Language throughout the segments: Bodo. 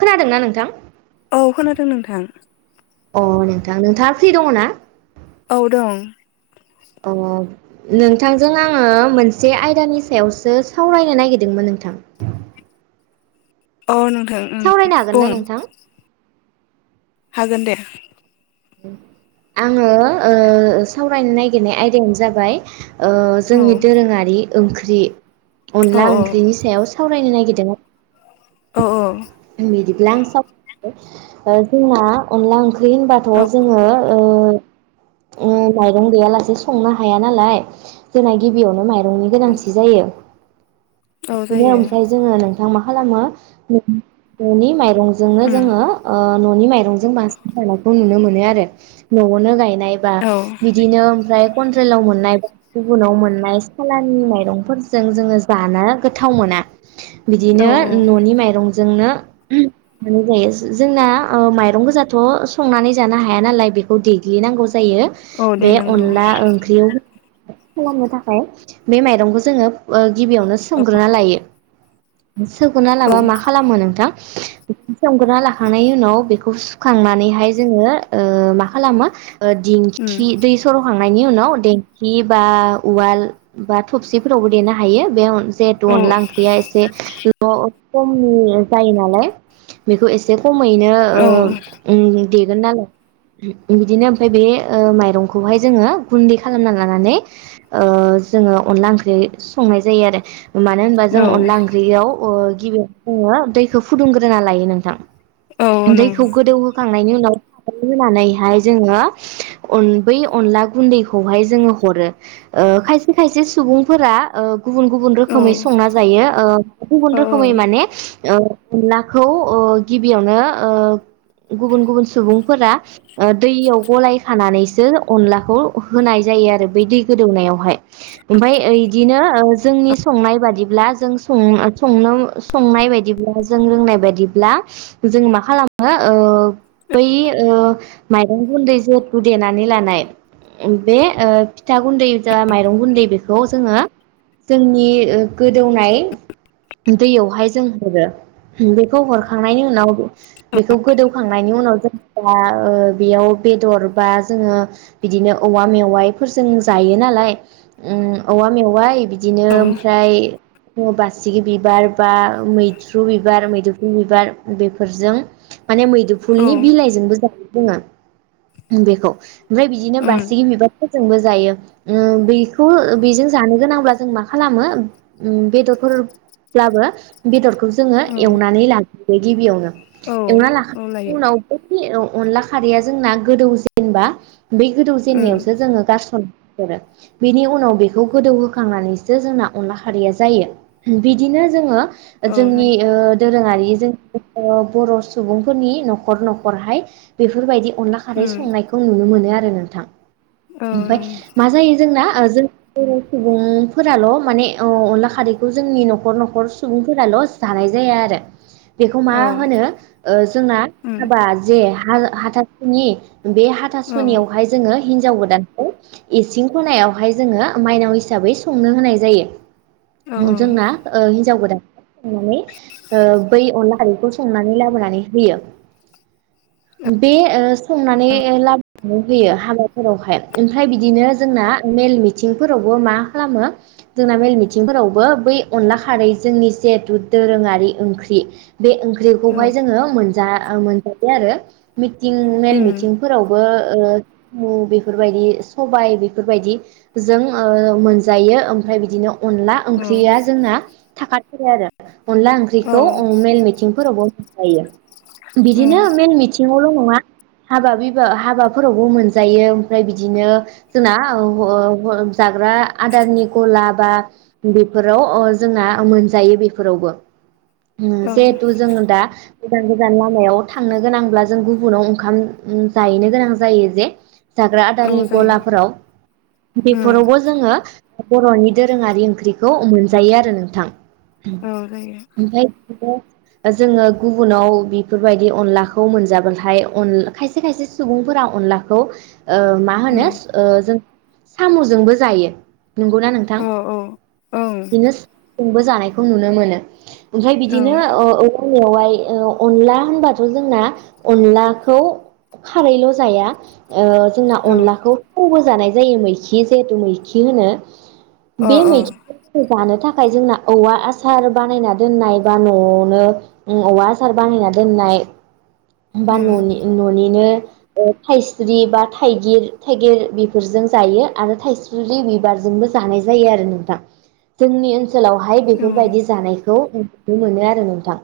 खोनादोंना नोंथां? औ खोनादों नोंथां। अ नोंथां नोंथाङा फ्रि दङ ना औ दं अ नोंथांजों आङो मोनसे आयदानि सायावसो सावरायनो नागिरदोंमोन नोंथां। अ नोंथां ओम सावरायनो हागोन बुं ना नोंथां हागोन दे। आङो ओ सावरायनो नागिरनाय आयदायानो जाबाय। ओ औ जोंनि दोरोङारि ओंख्रि औ अनला ओंख्रिनि सायाव साव फरायनो नागिरदोंमोन। अ अ बिदिब्ला आं साव जोंना अनला ओंख्रि। ओख्रि होनबाथ' औ जोङो। ओ ओ माइरं गैयालासे संनो हाया नालाय जोंना गिबियावनो माइरं। न'नि गोनांथि जायो। औ बिदिनो जायो ओमफ्राय जोङो नों। नोंथां मा खालामो। ननि माय रंजोंनो उम जोङो न'नि माइरंजों बांसिन जानायखौ नुनो मोन नुयो आरो न'आवनो गायनो नायबा औ बिदिनो ओमफ्राय कनट्रेलाव मोननायबा गुबुनाव मोननाय सालानि माइरंफोरजों जोङो जानो गोथाव मोना। बिदिनो औ न'नि माइरं जोंनो जायो जोंना माइरं गोजाथ' संनानै जानो हाया नालाय बेखौ देग्लिनांगौ जायो। जायो औ दे बे नंगौ अनला ओंख्रियाव खालामनो थाखाय बे माइरंखौ जोङो ओ गिबियावनो औ सोमग्रोना लायो सखुना लाबा औ मा खालामो नोंथां बेखौ सोमग्रोना लाखांनायनि उनाव बेखौ सुखांनानैहाय जोङो ओ मा खालामो ओ उम दिंखि दै सर'हां नायनि उनाव देंखि बा उवाल बा थबसिफोरावबो देनो हायो बे जहेथु औ अनला ओंख्रिया एसे ल कममि जायो नाल बेखौ एसे खमैनो ओ औ उम देगोन नालाय बिदिनो ओमफ्राय बे माइरंखौहाय जोङो गुन्दै खालामना लानानै ओ जोङो अनला ओंख्रि संनाय जायो आरो मानो होनबा जों औ अनला ओंख्रियाव ओ [unintelligible] खौ फुदुंग्रोना लायो औ नोंथां दैखौ नंगौ गोदौहोखां खां उनाव [unintelligible] होनानैहाय जोङो अन बै अनला गुन्दैखौहाय जोङो हरो ओ खायसे खायसे सुबुंफोरा ओ गुबुन गुबुन औ रोखोमै संना जायो ओ गुबुन औ रोखोमै माने ओ अनलाखौ ओ गिबियावनो ओ गुबुन गुबुन सुबुंफोरा ओ दैयाव गलाय खानानैसो अनलाखौ होनाय जायो आरो बै दै गोदौनायावहाय ओमफाय ओइदिनो ओ जोंनि संनाय बादिब्ला जों सं संनो संनाय बायदिब्ला जों रोंनाय बायदिब्ला जों मा खालामो ओ बै ओ माइरं गुन्दै जेथु देनानै लानाय बे ओ फिथा गुन्दै जा माइरं गुन्दै बेखौ जोङो जोंनि गोदौनाय दैयावहाय जों हरो उम बेखौ हरखांनायनि उनाव बेखौ गोदौखांनायनि उनाव जों दा ओ बेयाव बेदर बा जोङो बिदिनो औवा मेवाइफोरजों जायो नालाय ऊम औवा मेवाइ बि दिनो औ ओमफ्राय ओ बासिगि बिबार बा मैथ्रु थ्रु बिबार मैदुफुल बिबार बेफोरजों माने मैदुफुलनि बिलाइजोंबो जायो बुङो बेखौ ओमफ्राय बिदिनो उम बासिगि बिबार फोरजोंबो जायो ओम बैखौ बेजों जानो गोनांब्ला जों मा खालामो उम बेदरफोरब्लाबो बेदरखौ जोङो औ एवनानै ला गिबि आवनो औ एवना औ लाखांनायनि लायो उनाव बे अनला खारैया जोंना गोदौ जेनेबा बै गोदौ उम जेननायावसो जोङो गारस'नो हरो बिनि उनाव बेखौ गोदौहोखांनानैसो जोंना अनला खारिया जायो बिदिनो जोङो औ जोंनि जायो ओ दोरोङारि जों बर' सुबुंफोरनि न'खर न'खरहाय बेफोरबायदि अनला खारै उम संनायखौ नुनो मोनो आरो नोंथां औ ओमफाय नंगौ मा जायो जोंना आजों बर' सुबुंफोराल' माने अ अनला खारैखौ जोंनि न'खर न'खर सुबुंफोराल' जानाय जाया आरो बेखौ मा औ होनो ओ जोंना उम हाबा जे हा हाथा सुनि बे औ हाथासुनियावहाय जोङो हिनजाव गोदानखौ इसिं खनायावहाय जोङो माइनाव हिसाबै संनो होनाय जायो औ औ उम जोंना ओ हिनजाव गोदान नानै ओ बै अनला खारिखौ संनानै लाबोनानै होयो बे ओ संनानै लाबोनानै होयो हाबाफोरावहाय ओमफ्राय बिदिनो जोंना मेल मिथिंफोरावबो मा खालामो जोंना मेल मिथिंफोरावबो बै अनला खारै जोंनि जिहेथु दोरोङारि ओंख्रि बे औ ओंख्रिखौहाय जोङो मोन जा ओ मोनजाबाय आरो थिं मेल उम मिथिंफोरावबो ओ सामु बेफोरबायदि सबाय बेफोरबायदि जों ओ मोनजायो ओमफ्राय बिदिनो अनला औ ओंख्रिया जोंना थाखा थारो आरो अनला औ ओंख्रिखौ मेल मिथिंफोरावबो हायो बिदिनो उम मेन मिथिङावल संया हाबा बिबा हाबाफोरावबो मोनजायो ओमफ्राय बिदिनो जों जाग्रा आदारनि गला बा बेफोराव जों ना जायो बेफोरावबो औ जिहेथु जों दा गोदान गोजान लामायाव थांनो गोनांब्ला जों गुबुनाव ओंखाम जाहैनो गोनां जायो जे जाग्रा औ आदारनि जायो गलाफोराव उम बेफोरावबो जोङो बर'नि दोरोङारि ओंख्रि बेखौ मोनजायो आरो नोंथां औ जायो ओमफ्राय जोङो गुबुनाव बेफोरबायदि अनलाखौ मोनजाब्लाथाय अन खायसे खायसे सुबुंफोरा अनलाखौ ओ मा होनो उम ओ जों साम'जोंबो जायो नंगौ ना नोंथां औ औ ओं बिदिनो जोंबो जानाय खौ नुनो मोनो ओमफ्राय बिदिनो ओं ओ औवा मेवाइ ओ अनला होनबाथ जोंना अनलाखौ खारैल जाया ओ जोंना औ अनलाखौ थावबो जानाय जायो मैखि जिहेथु मैखि होनो अ बे अ मैखि जानो थाखाय जोंना औवा आसार आसार बानायना दोननाय बा नआवनो औवा आसार बानायना दोननाय बा उम ननि ननिनो ओ थाइस्रि बा थाइगिर थाइगिर बेफोरजों जायो आरो थाइस्रि बिबारजोंबो जानाय जायो आरो नोंथां जोंनि ओनसोलावहाय उम बेफोरबायदि जानाय खौ नुनो मोनो आरो नोंथां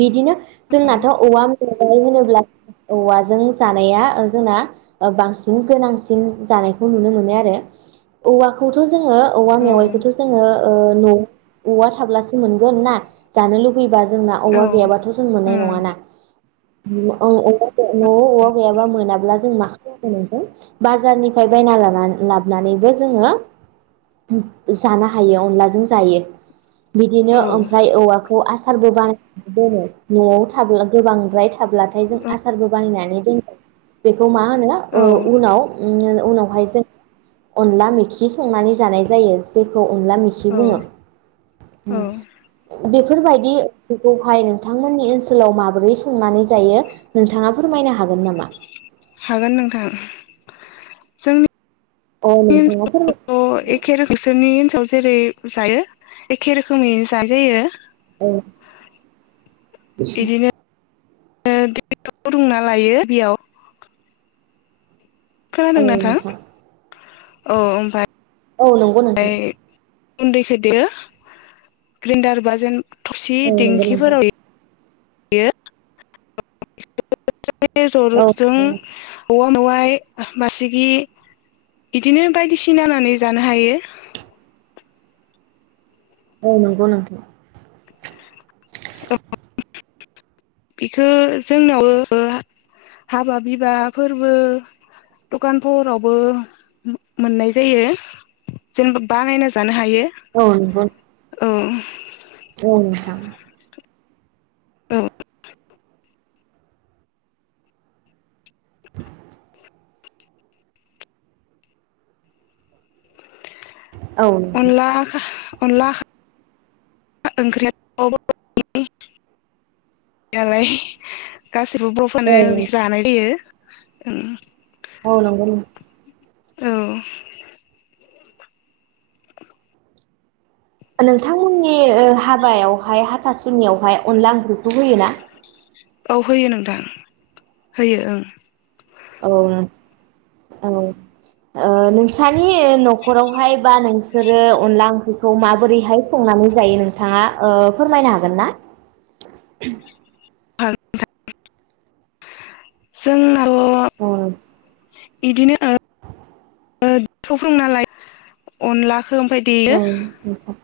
बिदिनो जोंनाथ औवा य होनोब्ला औवाजों जानाया जोंना बांसिन गोनांसिन जानायखौ नुनो मोनो आरो औवाखौथ' जोङो औवा उम औ मेवाइखौथ' जोङो ओ नो औवा थाब्लासो मोनगोन ना जानो लुबैयो फैबा जोंना औवा औ गैयाबाथ' जों मोननाय उम नङाना औ [unintelligible] न'आव अवा गैयाबा मोनाब्ला जों मा नों बाजारनिफ्राय बायना लानानै लाबोनानैबो जोङो जानो हायो अनलाजों जायो बिदिनो औ ओमफ्राय औवाखौ आसारबो बाना दङो न'आव थाबला गोबांद्राय थाबब्लाथाय जों आसारबो बानायनानै बेखौ मा मा होनो औ ओ उनाव उम उनावहाय जों अनला मोखि संनानै जानाय जायो जे खौ अनला मिखि औ बुङो औ [inaudible] बेफोरबायदिखौहाय नोंथांमोननि ओनसोलाव माबोरै संनानै जायो नोंथाङा फोरमायनो हागोन नामा हागोन नोंथां औ जोंनि नोंथाङा फोरमाय ओनसोलावथ'एखे रोखोमैनो नोंसोरनि ओनसोलाव [unintelligible] जेरै जायो एखे रोखोमैनो जानाय जायो औ दै रोंना लायो बेयाव औ खोनादों ना नोंथां नोंथां औ ओमफाय औ नंगौ नोंथां गुन्दैखौ देयो ग्रेन्डार बा जेन थुरसि औ नंगौ नोंथां दिेंखिफोराव द [unintelligible] आ [unintelligible] जों औ [unintelligible] वहाय बासिगि बिदिनो बायदिसिहोनानै जानो हायो औ नंगौ नोंथां औ [unintelligible] बेखो जोंनाव हाबा बिबाफोरबो दखान फहरावबो मोननाय जायो जेनेबा बानायना जानो हायो औ नोंगौ औ औ नोंथां औ [inaudible] औ नंगौ अनला अनला [unintelligible] ओंख्रिया [unintelligible] लाय गासैबो बर'फ्रानो औ बि [unintelligible] जानाय जायो [unintelligible] औ नंगौ नोंथां औ नोंथांमोननि ओ हाबायावहाय हाथासुनियावहाय अनला ओंख्रिखौ होयोना औ होयो नोंथां होयो ओं औ औ ओ नोंसानि न'खरावहाय बा नोंसोरो अनला ओं खौ माबोरैहाय संनानै जायो नोंथाङा ओ फोरमायनो हागोन ना [unintelligible] जों औ इदिनो थौ फोरों नालाय अनला [unintelligible] ओमफाय औ देयो नोंथां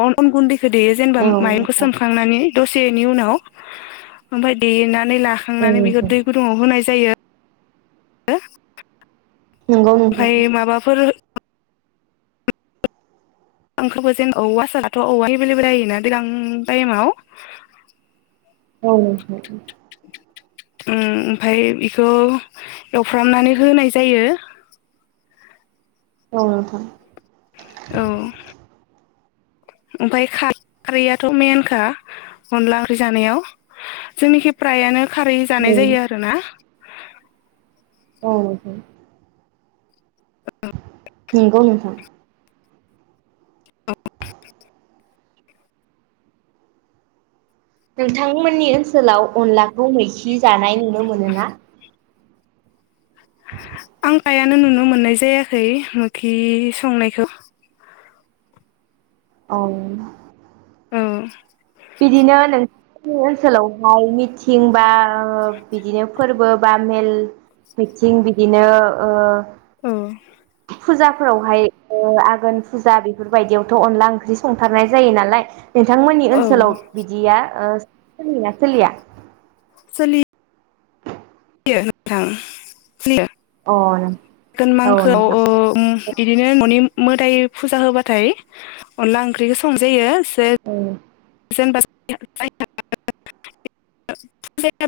अ गुन्दै देयो जेनेबा औ माइरंखौ नोंथां सोमखांनानै दसेनि उनाव ओमफाय देना नानै औ लाखांनानै बेखौ नोंथां दै गुदुंङाव होनाय जायो [unintelligible] नंगौ नोंथां ओमफाय माबाफोर आंखबो जेन औवा साराथ' औवा एभेलेबेल जायोना दैज्लां टाइमाव औ उम ओमफाय बेखौ एवफ्रामनानै होनाय जायो औ नोंथां औ ओमफाय खारैयाथ' मेनखा अनला ओंख्रि जानायाव जोंनिखि फ्रायानो खारै जानाय जायो आरो ना औ नंगौ नोंथां नोंथांमोननि ओनसोलाव अनलाखौ जि जानाय नुनो मोनोना आं गायानो नुनो मोननाय जायाखै मोखि संनायखौ औ औ बिदिनो नों जोंनि ओनसोलावहाय मिथिं बा बिदिनो फोरबो बा मेल मिथिं बिदिनो ओ औ फुजाफोरावहाय ओ आघोन फुजा बेफोरबायदियावथ' अनला ओंख्रि संथारनाय जायो नालाय नोंथांमोननि औ ओस सोलाव बिदिया सोलियो ना सोलिया सोलि बियो नोंथां सोलियो अ औ धोन नोंथां मांखोआव मोदाय फुजा होबाथाय अनला ओंख्रिखौ संजायो औ जेनबा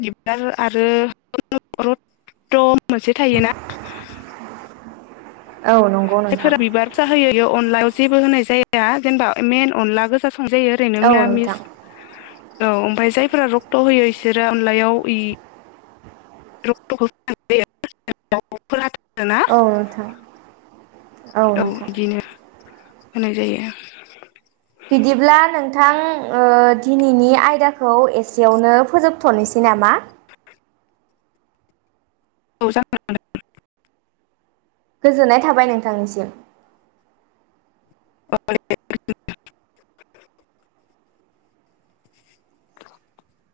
बिबार आरो मोनसे थायोना औ नंगौ नोंथां जायफोरा बिबार जा होयो बेयो अनलायाव जेबो होनाय जाया जेनेबा मेन अनला गोसा संजायो ओरैनो औ नोंथां मिरामिस औ ओमफ्राय जायफोरा रक्ट होयो इसोरो अनलायाव ' [unintelligible] औ नोंथां औ नोंथां होनाय जायो बिदिब्ला नोंथां ओ दिनैनि आयदाखौ एसेयावनो फोजोबथ'नोसै नामा औ जा गोजोननाय थाबाय नोंथांनिसिम [unintelligible]